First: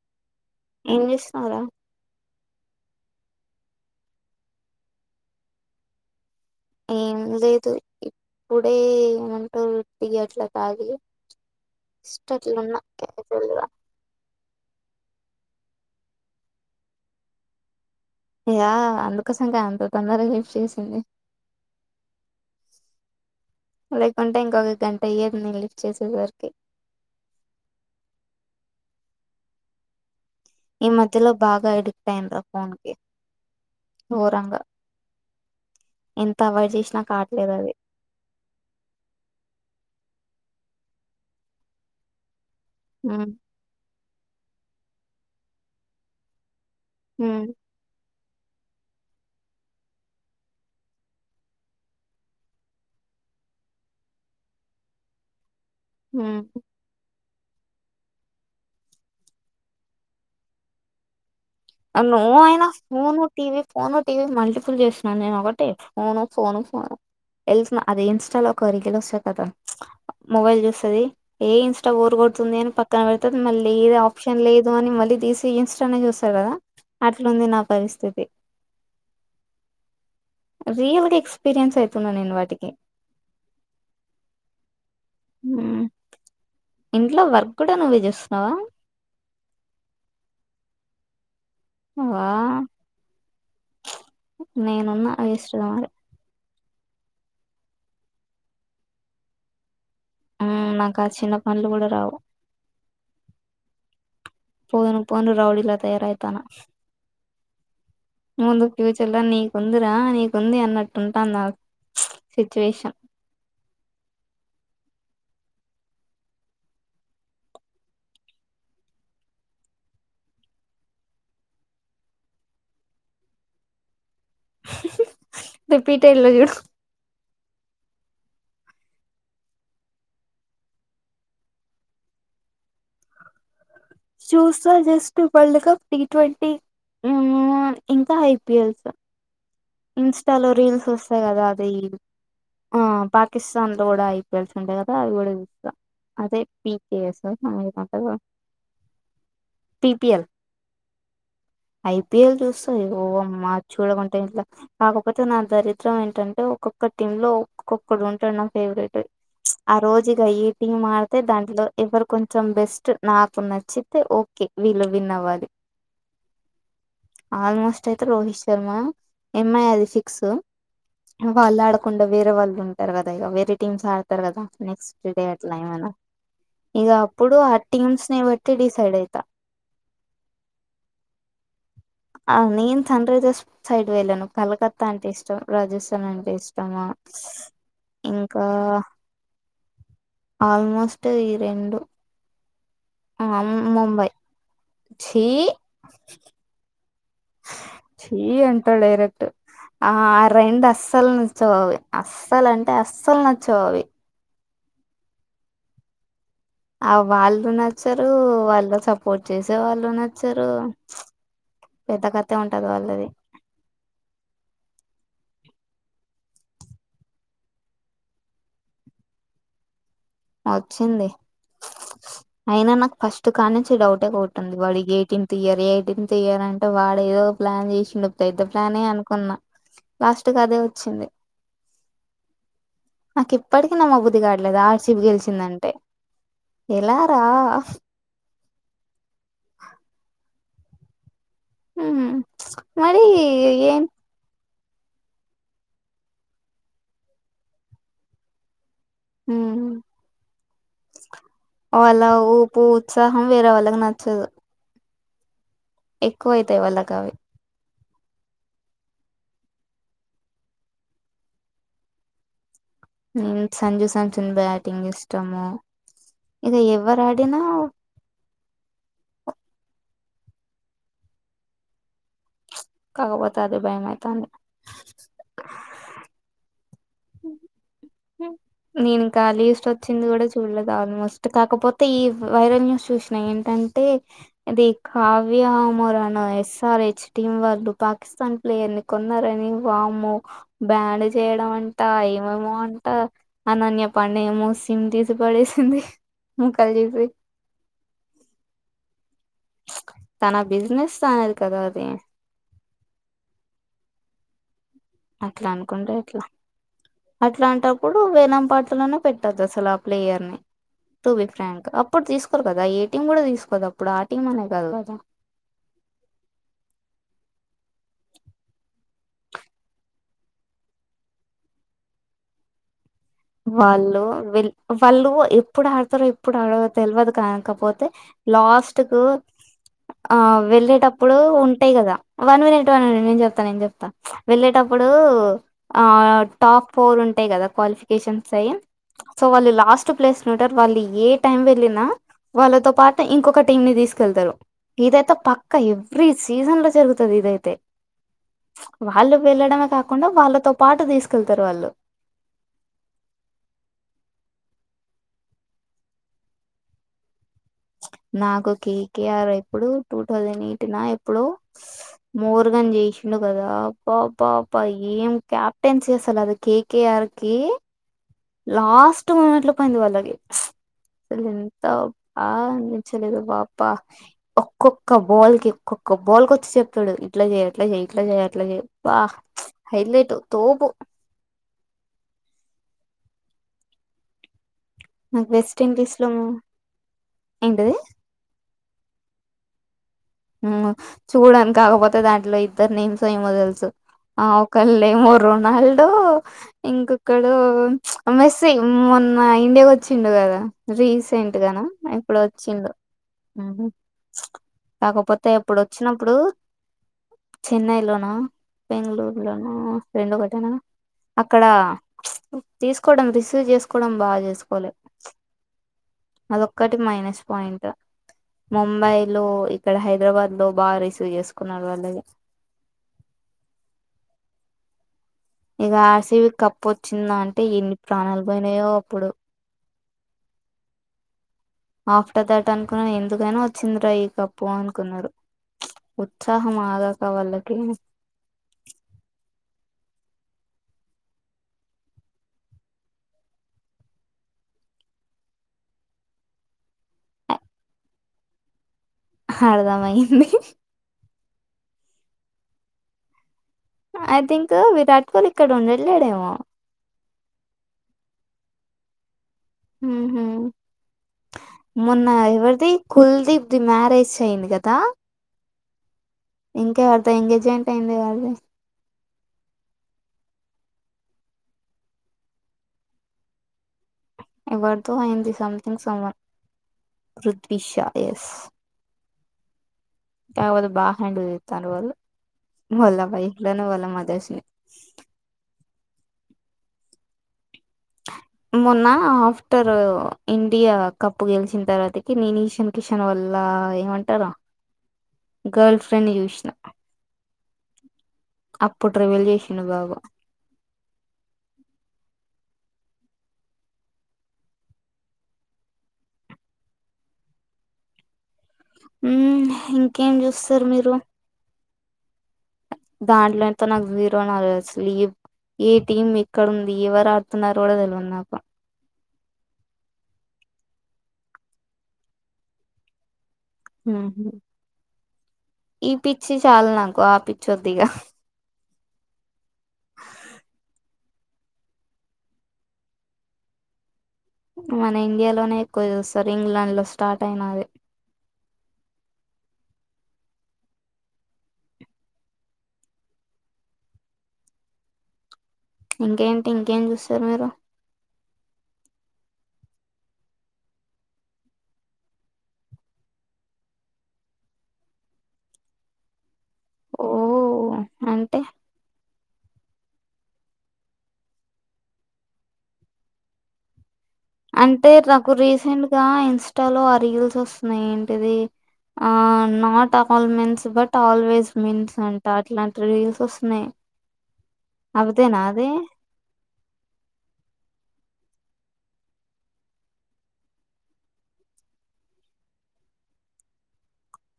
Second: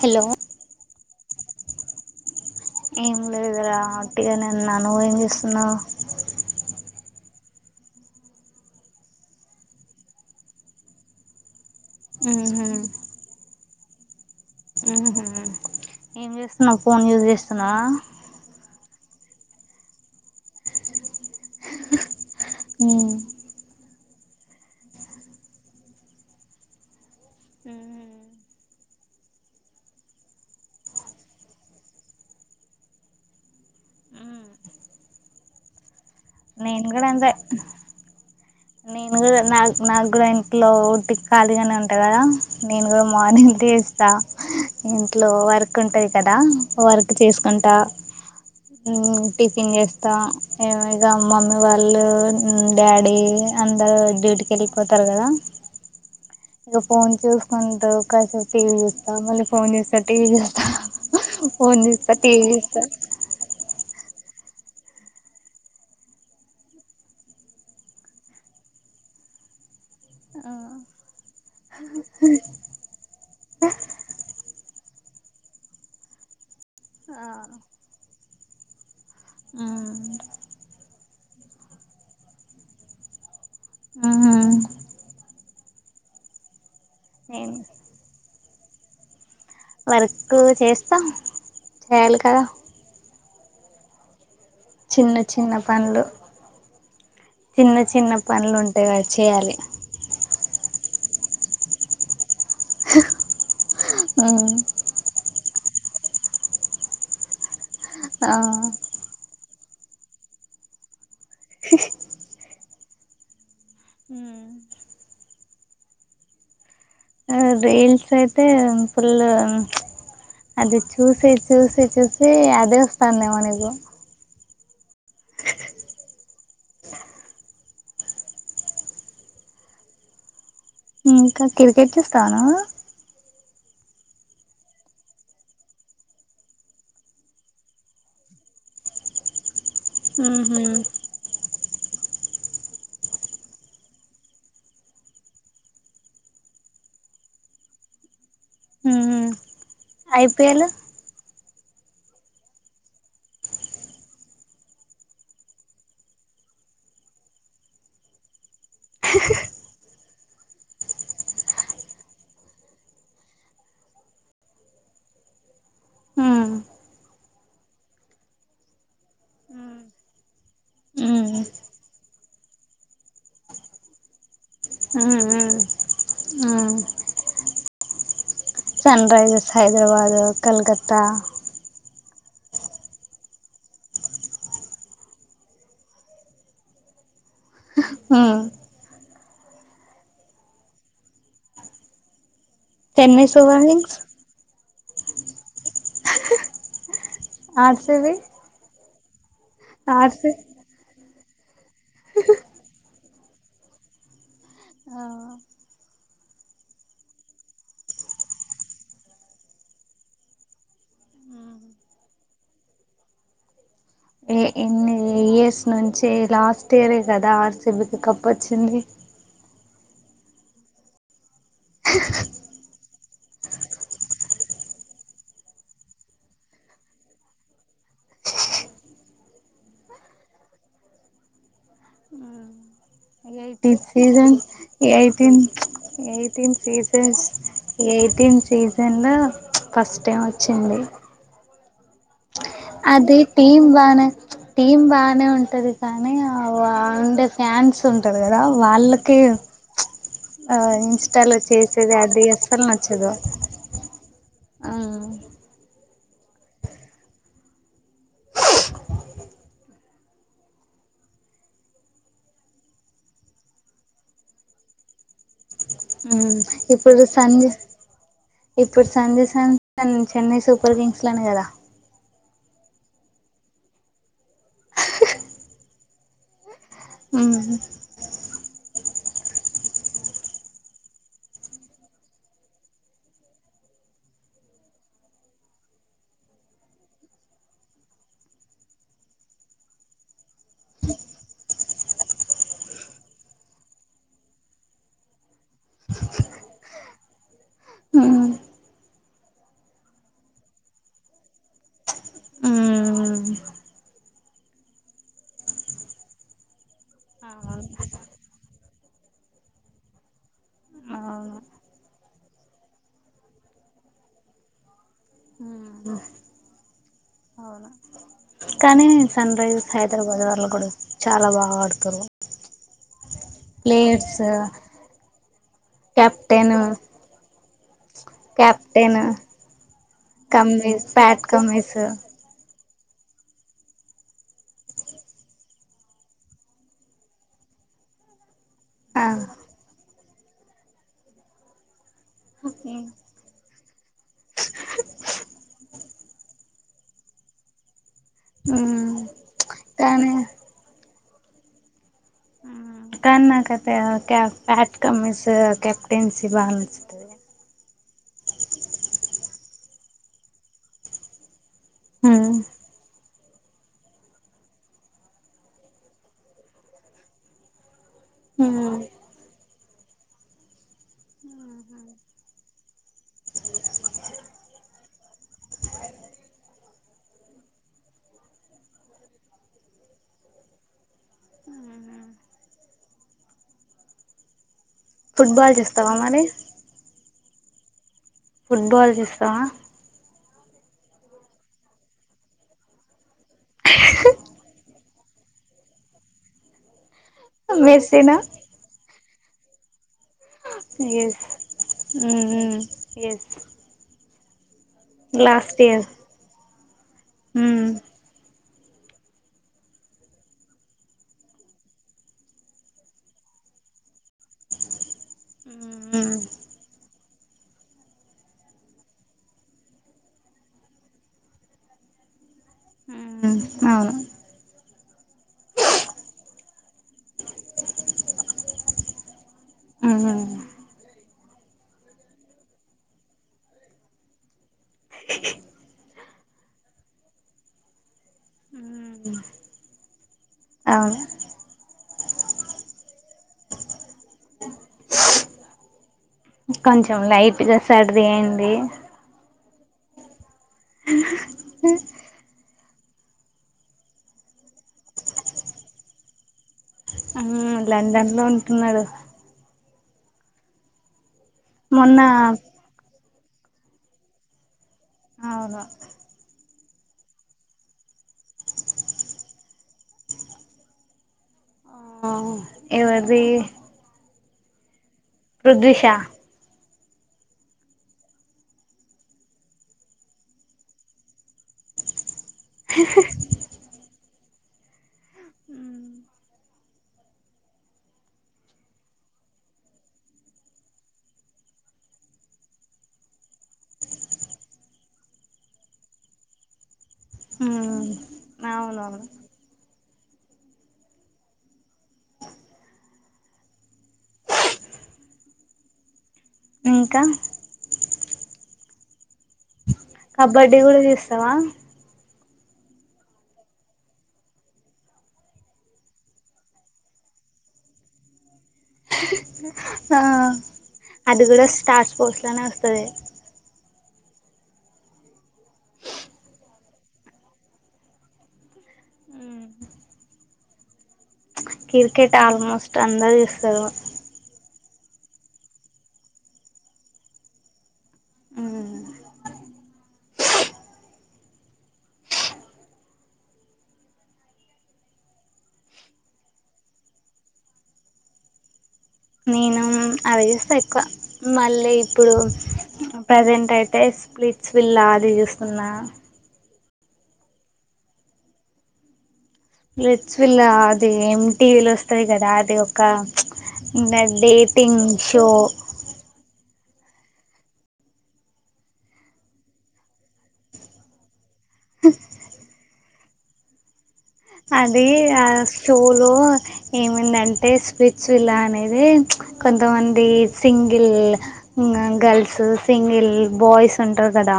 Hello ఏం చేస్తునావ్ రా ఏం లేదు రా అట్టిగా నే ఉన్నాను నువ్ ఏం చేస్తున్నవ్ ఏం లేదు ఇప్పుడే ఏమంటారు ిగట్ల కాగి ఉహు ఇష్టట్లున్నా కేజ ఉహ ఏం చేస్తున్నా్ ఫోన్ యూజ్ చేస్తున్నావా అయ్యా అందుకోసంగా అంత తొందరగా లిఫ్ట్ చేసింది హ్మ్మ్ లేకుంటే ఇంకొక గంట అయ్యేది నేను లిఫ్ట్ చేసేసరికి ఈ మధ్యలో బాగా అడిక్ట్ అయి్యనరా ఫోన్ కి ఘోరంగా త అవాయిడ్ నేను చేసినా కూడా అంతే కావట్లేదు అది నేను కూడా నా నాకు కూడా ఇంట్లో ఉంటిటికి ఖాళీగానే ఉంటా కదా నేను గూడ ఉమ్ మార్నింగ్ ఇ ఇంట్లో వర్క్ ఉంటుంది కదా వర్క్ ఉమ్ చేసుకుంటా టిఫిన్ చేస్తాం ఇక మమ్మీ వాళ్ళు డాడీ అందరు డ్యూటీకి వెళ్ళిపోతారు కదా ఉమ్ రపం చూ అంట కాసపు టీవీ చూస్తాం మళ్ళీ ఫోన్ చూస్తా టీవీ చూస్తాం నుో అయినా phone TV phone TV multiple చేస్తున్నాను నేను ఒకటే ఫోను ఫోను ఫోను వెళ్తున్నా అదే ఇన్స్టాలో ఒక అరికెలు వస్తాయి కదా ఆ మొబైల్ చూస్తుంది ఏ ఇన్స్టా ఊరు కొడుతుంది అని పక్కన పెడితే మళ్ళీ ఏద ఆప్షన్ లేదు అని మళ్ళీ తీసి ఇన్స్టానే చూస్తారు కదా అట్లుంది నా పరిస్థితి రియల్గా ఎక్స్పీరియన్స్ అయితున్నా నేను వాటికి ఉమ్ హ్మ్మ్ ఇంట్లో వర్క్ నేను కూడా నువ్వే చేస్తున్నావా వర్క్ చేస్తాం చేయాలి వా కాదా నేనున్న చిన్న చిన్న వేస్ట్గా మరి పనులు చిన్న చిన్న పనులు ఉంటాయి కాబట్టి చేయాలి ఆ నాకు ఆ చిన్న పనులు కూడా రావు అ పను రౌడీలా తయారవుతాను ఆ ముందు ఫ్యూచర్ లో నీకుందిరా నీకుంది అన్నట్టుంటాను నా సిచ్యువేషన్ హిల్స్ అయితే ఫుల్ అది చూసి చూసి చూసి అదే వస్తామో నీకు రిపీట ఇలో జ ఇంకా క్రికెట్ చూస్తాను చూసా just world cup T twenty ఇంకా ఐపీఎల్స్ ఇన్స్టా లో ఉహు రీల్స్ వస్తాయి కదా అద ఆ పాకిస్తాన్ లో కూడా ఐపీఎల్స్ ఉంటాయి కదా అది కూడా చూస్తా అదే పీకేఎస్ంట ఉమ్ ఐపిఎల్ ఐపిఎల్ చూస్తాయి ఓ మార్ చూడకుంటాం ఇట్లా కాకపోతే నా దరిద్రం ఏంటంటే ఒక్కొక్క టీమ్ లో ఒక్కొక్కడు ఉంటాడు నా ఫేవరెట్ ఆ రోజుగా ఏటింగ్ మారితే దాంట్లో ఎవరు కొంచెం బెస్ట్ నాకు నచ్చితే ఓకే వీళ్ళు విన్ అవ్వాలి ఆల్మోస్ట్ అయితే రోహిత్ శర్మ ఎంఐ అది ఫిక్స్ వాళ్ళు ఆడకుండా వేరే వాళ్ళు ఉంటారు కదా ఇక వేరే టీమ్స్ ఆడతారు కదా నెక్స్ట్ డే అట్లా ఏమైనా ఇక అప్పుడు ఆ టీమ్స్ నిటి సన్రాజర్స్ హైదరాబదు కల్కాత్త ఆ నేను తండ్రదస్ సైడ్ వెళ్ళాను కలకత్తా అంటే ఇష్టం రాజస్థాన్ అంటే ఇష్టమా ఉమ్ ఇంకా ఆల్మోస్ట్ ఈ రెండు చెన్నై సూవర్ కింగ్స్ ముంబై ఛీ ఆర్సిబి చి అంటాలే ఇర త ఆ ఆర్సి రెండు అస్సలుని చోవి అస్సలు అంటే అస్సలు నచ్చోవి ఆ ఆ వాళ్ళు నచ్చరు వాళ్ళు సపోర్ట్ చేసే వాళ్ళు నచ్చరు పెద్ద కథ ఉంటది వాళ్ళది ఏ ఎన్ని ఇయర్స్ నుంచి లాస్ట్ ఇయరే కదా ఆర్సిబీకి కప్ వచ్చింది వచ్చింది అయినా నాకు ఫస్ట్ కా నుంచి డౌటే కొట్టింది వాడికి ఎయిటీన్త్ ఇయర్ ఎయిటీన్త్ ఇయర్ అంటే వాడు ఏదో ప్లాన్ చేసిండు పెద్ద ప్లానే అనుకున్నా లాస్ట్ కి అదే వచ్చింది నాకు ఇప్పటికి ఎయిటీన్ నమ్మబుద్ధి సీజన్ కావట్లేదు ఆర్సిబి ఎయిటీన్ గెలిచిందంటే ఎయిటీన్ ఎలారా సీజస్ ఎయిటీన్ సీసన్ లో ఫస్ట్ టైమా చ్చింది మరి అది టీం ఏం బానే టీం బానే ఉంటది కానీ ఔ ఆఉండే ఫ్యాన్స్ ఉంటరు కదా వాళ్ళు ే ఉమ్, ఇన్స్టాలో చేసేది వాళ్ళ ఆ ఊపు ఎస్ఎల్ నచ్చేదు ఉత్సాహం వేరే వాళ్ళకి ఎక్కువైతాయి వాళ్ళకి అవి ఊ సంజూ సమ్సన్ బ్యాటింగ్ ఇష్టము ఉమ్ ఇక ఎవరు ఇప్పుడు ఆడినా సంజూ ఇప్పుడు సంజు [unintelligible] చెన్నై సూపర్ కింగ్స్ లో నే కదా కాగపోతే అదే భయం ఐతాంది అవును మీనింగ్ కా లీస్ట్ వచ్చింది కూడా చూడలేదు ఆల్మోస్ట్ కాకపోతే ఈ వైరల్ న్యూస్ చూసినా ఏంటంటే ఇది కావ్యమోరానా ఎస్ ఆర్ హెచ్ టీం వాళ్ళు పాకిస్తాన్ ప్లేయర్ ని కొన్నారని వామ్మో బ్యాండు చేయడం అన్ తా ఏమేమో అంటా అనన్య పనేమో సిమ్ తీసి పడేసింది ముక్కలు చేసి తన బిజినెస్ తనేది కదా అది అట్లా అనుకుంటే ఎట్లా అట్లాంటప్పుడు వేలం పాటలోనే పెట్టదు అసలు ఆ ప్లేయర్ ని టూ బి ఫ్రాంక్ అప్పుడు తీసుకోరు కదా ఏ టీం కూడా తీసుకోదు అప్పుడు ఆ టీం అనే కాదు కదా అవును కానీ నేను సన్ రైజర్స్ హైదరాబాద్ వాళ్ళు కూడా చాలా బాగా ఆడుతారు వాళ్ళు ప్లేయర్స్ విల్ వాళ్ళు ఎప్పుడు ఆడతారో ఎప్పుడు కెప్టెన్ ఆడదో తెల్వదు కాకపోతే లాస్ట్ కు కెప్టెన్ ఆ కమ్మీస్ వెళ్ళేటప్పుడు ప్యాట్ ఉంటాయి కమ్మీస్ కదా వన్ మినిట్ టాను నేను చెప్తాను నేను చెప్తా వెళ్ళేటప్పుడు ఆ టాప్ ఫోర్ ఉంటాయి కదా క్వాలిఫి కేషస్ అయ్ ఆ సో వాళ్ళు లాస్ త్ ప్లేస్ లుంటారు వాళ్ది ఏ టైం వెళ్ళినా వాళ్ళతో పాటు ఇంకొక టీం ని తీస్ కెళ్తారు ఇదైతే పక్కా ఎవ్రీ సీజన్ లో జరుగుతది ఇదైతే ఉమ్ వాళ్ళు వెళ్ళడమే కాకుండా కానీ వాళ్ళతో పాటూ తీసుకెళ్తారు వాళ్ళు కానీ నాకైతే ఆ కా ప్యాట్ కమ్మీస్ కెప్టెన్సీ బా నచ్చుతది నాకు కే కే ఆర్ ఇప్పుడు టూ థౌసండ్ ఎయిటీన్ ఆ ఎప్పుడో ఉమ్ మోర్గన్ చేసిండు కదా అప్ప అప్ప అప్ప ఏం క్యాప్టెన్సీ అసలు అది కే కే ఆర్ కి లాస్ట్ మూమెంట్ లో పోయింది వాళ్ళకి అసలు ఎంత బాగా అన్పిచ్చలేదు బాపా ఒక్కొక్క బాల్ కి ఒక్కొక్క బాల్ కొచ్చి చెప్తాడు ఇట్లా చేయ్ ఇట్లా చెయ్ ఇట్ల చేయ్ అట్లా చెయ్ బా హైలైట్ తోపు ఫుట్బాల్ చేస్తావా మరి ఏంటది ఫుట్బల్ చూస్తావా హు చూడానికి కాకపోతే దాంట్లో, ఇద్దర్ నేమ్స్ ఏమో తెలుసు ఆ ఒకళ్ళమో రోనాల్డ్ ఇంక్ క్కడు ఆ మెస్సీనా మెస్సీ మోన్ మా ఇండియా వచ్చిండు కదా ఎస్ రీసెంట్ గానా ఎప్పుడో ఉమ్ వచ్చిండు ఎస్ కాకపోతే ఎప్పుడు లాస్ట్ ఇయర్ వచ్చినప్పుడు ఉమ్ చెన్నై లోన బెంగళూరులోనూ, రెండు ఒకటేనా అక్కడ తీసుకోవడం రిసీవ్ చేసుకోవడం బాగా చేసుకోలే ఉమ్ అదొక్కటి మైనస్ పాయింట్ ముంబై లో ఇక్కడ హైదరాబాద్ లో బా రిసీవ్ చేసుకున్నారు వాళ్ళది అవును ఇక ఆర్ సి బి కప్పు వచ్చిందా అంటే ఎన్ని ప్రాణాలు పోయినాయో అప్పుడు ఉమ్ ఆఫ్టర్ దాట్ అనుకున్నా ఎందుకైనా వచ్చింది రా ఈ కప్పు అనుకున్నారు ఉత్సాహం ఆగక వాళ్ళకి అవును కొంచెం లైట్ గా సైడు దీయండి హడ్దమయ్యింది ఐ థింక్ విరాట్ కోహ్లీ ఇక్కడ ఉండల్లేడేమో ఉమ్ లండన్ లో ఉంటున్నాడు మ్మ్ హు మొన్న ఎవరిది కుల్దిీ ఇది మ్యారేజ్ అయింది కదా అవును ఇంకా ఎవరితో ఎంగేజ్మెంట్ అయింది వాళ్ ది ఆ ఎవరిది ఎవర్ తో అయింది సంథింగ్ పృథ్విష సం వన్ రృద్విషా ఎస్ కావోతే బా హ్యాండిల్ చేత్తండు వాళ్ వోల్ల భయి ఇ లోనే వోల్ మ ద్ ధష్ని మొన్న ఆఫ్టర్ ఇండియా కప్ గెలిచిన తర్వాతకి, నేన్ ఈషాన్ కిషన్ వల్ల ఏమంటరు గర్ల్ ఫ్రెండ్ చూసినా, ఉమ్ అప్పుడు అవునవును రీవిల్ చేసిండు బాబా ఇంకా ఉమ్ హిన్ కబడ్డీ కూడా చూస్తావా దాంట్లో ఎంత నాకు జీరో నాలెడ్జ్ లీవ్, ఏ టీం ఎక్కడ ఉంది, ఎవరు ఆడుతున్నారో కూడా తెలివద్ నాకు ఆ అది కూడా స్టార్ స్పోర్ట్స్ లనే వస్తది ఈ పిచ్చి చాల్ నాకు ఆ పిచ్చి వద్దిగా క్రికెట్ ఆల్మోస్ట్ అందరూ చూస్తరు మన ఇండియాలోనే ఎక్కువ చూస్తరు ఇంగ్లాండ్ లో స్టార్ట్ అయినది ఇంకేంటి ఇంకేం చూస్తారు మీరు నేను అది చూస్తా ఎక్కువ మళ్ళీ ఇప్పుడు ప్రసెంట్ అయితే స్ప్లిట్స్ విిల్లా అది చూస్తున్నా అ అంటే రెచ్విల్లా అది ఎం టీ వీల్ స్తది కదా అది ఒక ఉన్నద్ అంటే నాకు రీసెంట్ గా ఇన్స్ లో ఆ రిల్స్ వస్తున్నాయి ఏంటిది ఆ not all men's but always mince అంట అట్లాంటి రీల్స్ వస్తున్నాయి అది ఆ అవిదేనా అది చోలు ఏమిందంటే స్పిచివిలా అనేది కొంతమంది సింగిల్ గర్ల్స్ సింగిల్ బాయ్స్ ఉంటారు కదా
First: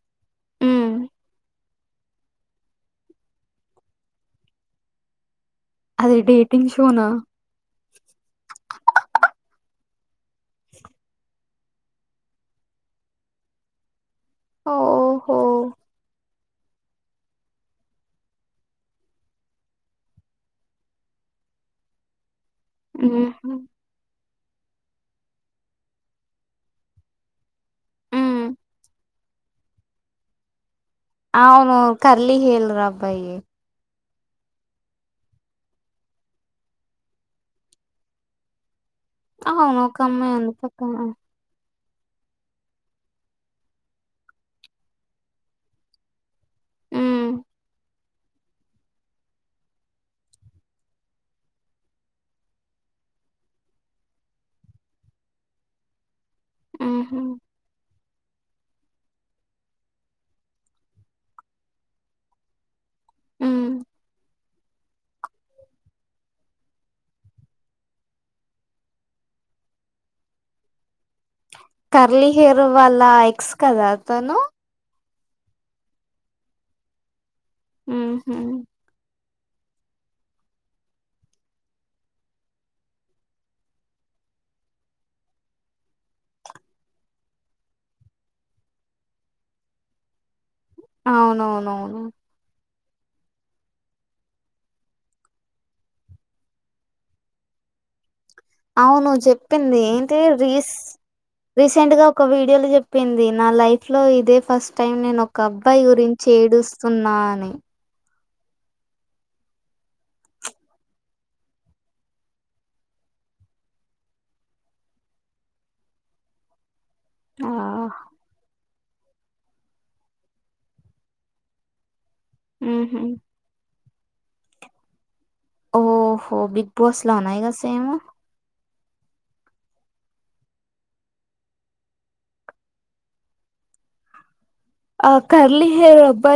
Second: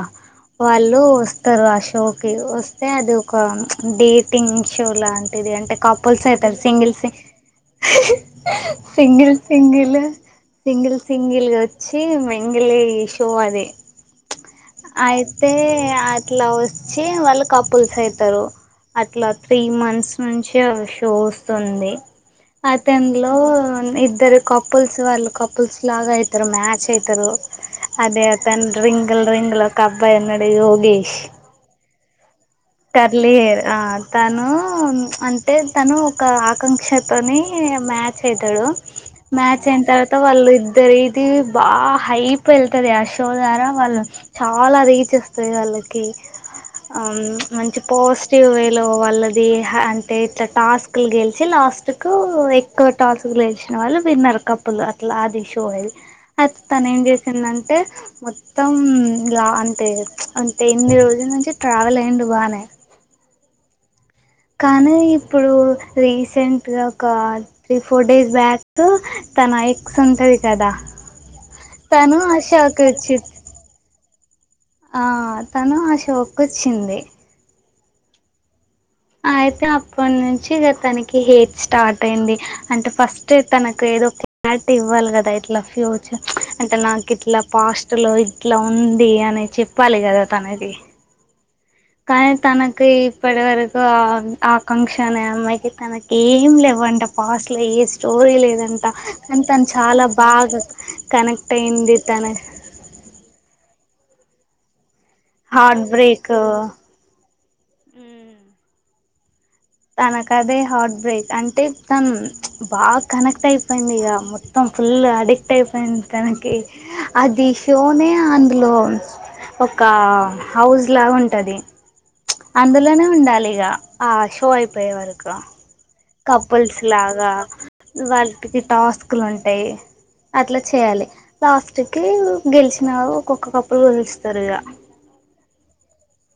ఉమ్ వాళ్ళు [unintelligible] వస్తే అది ఒక డేటింగ్ [unintelligible] ది అంటే అది కపుల్స్ అవుతారు డేటింగ్ సింగిల్ షోనా సి సింగిల్ సింగిల్ సింగిల్ సింగిల్ వచ్చి మెంగలి షో అది ఓహో అయితే ఆ ట్లా వచ్చి వాళ్ళు కపుల్స్ అయితరు అట్లా త్రీ మంత్స్ నుంచి షో వస్తుంది అతన్ లో ఉహు న్ ఇద్దరు కపుల్స్ వాళ్ళు కపుల్స్ లాగా అయితారు మ్యాచ్ అయితారు అదే ఉమ్ తను రింగల్ రింగ్ల్ ఒక అబ్బాయి ఉన్నాడు [unintelligible] అవును కర్లీ హెయిర్ కర్లి అబ్బాయి హేర్ ఆ తను అంటే తను ఒక ఆకాంక్షతోని మ్యాచ్ అవుతాడు మ్యాచ్ అవును అయ్యిన ఒక తర్వాత అమ్మాయి వాళ్ళు ఉంది పక్కన ఇద్దరి ఇది బా హైప్ వెళ్తుంది ఆ షో ద్వారా వాళ్ళు చాలా రీచ్ వస్తాది వాళ్ళకి ఉమ్ మంచి పాజిటివ్ వే లో వాళ్ళది అంటే ఇట్లా టాస్క్లు గెలిచి లాస్ట్ కు ఎక్కువ టాస్క్ గెలిచిన వాళ్ళు విన్నర్ కప్పులు అట్లా అది షో అది తను ఏం ఉహు చేసిందంటే మొత్తం ఇలా అంటే అంటే ఎనిమిది రోజుల నుంచి ట్రావెల్ అయ్యిండు బాగా [unintelligible] మ్మ్ కానీ ఇప్పుడు రీసెంట్గా ఒక త్రీ ఫోర్ డేస్ బ్యాక్ తన ఎక్స్ ఉంటుంది కదా తను కర్లీ ఆ హెర్ షోకి వాళ్ళ వచ్చి ఎక్స్ కదా తను ఆ తను ఆ షోక్ వచ్చింది మ్మ్ హు అయితే అప్పటి నుంచి ఇగా తనకి హెయిట్ స్టార్ట్ అయింది అంటే ఫస్ట్ తనకు ఏదో క్లారిటీ ఇవ్వాలి కదా ఇట్లా ఫ్యూచర్ అంటే నాకు ఇట్లా పాస్ట్ లో ఇట్లా ఉంది అని చెప్పాలి కదా తనది అవునవును కానీ తన ఇప్పటి వరకు ఆకాంక్షన్ అమ్మాయికి తనకి ఏం లేవంట పాస్ట్ లో ఏ స్టోరీ లేదంట అవును కానీ తను చెప్పింది చాలా ఏంటి బాగా రీస్ కనెక్ట్ రీసెంట్ అయింది గా తన ఒక వీడియో లో చెప్పింది నా లైఫ్ ఫ్లో ఇదే ఫస్ట్ టైం నేను ఒక అబ్బాయి హార్ట్ గురించి బ్రేక్ ఏడుస్తున్నా అని తనకు అదే హార్ట్ బ్రేక్ అంటే, తను బాగా కనెక్ట్ అయిపోయింది ఇక మొత్తం ఫుల్ అడిక్ట్ అయిపోయింది తనకి ఆ అదిషోనే ఆందులో ఒక హౌస్ లా ఉంటది అందులోనే మ్మ్హ్మ్. ఉండాలిగా ఆ షో అయిపోయే వర క ఓహో బిగ్ కప్పుల్స్ బాస్ లాగా లోనా ఇగ సేమ్ వాటికి టాస్క్లు ఉంటాయి, అట్లా చేయాలి లాస్ట్కి గెలిచిన ఒక్కొక్క కప్పుడు గెలుుస్తారు ఇక ఆ కర్లి హెయిర్ అబ్బాయి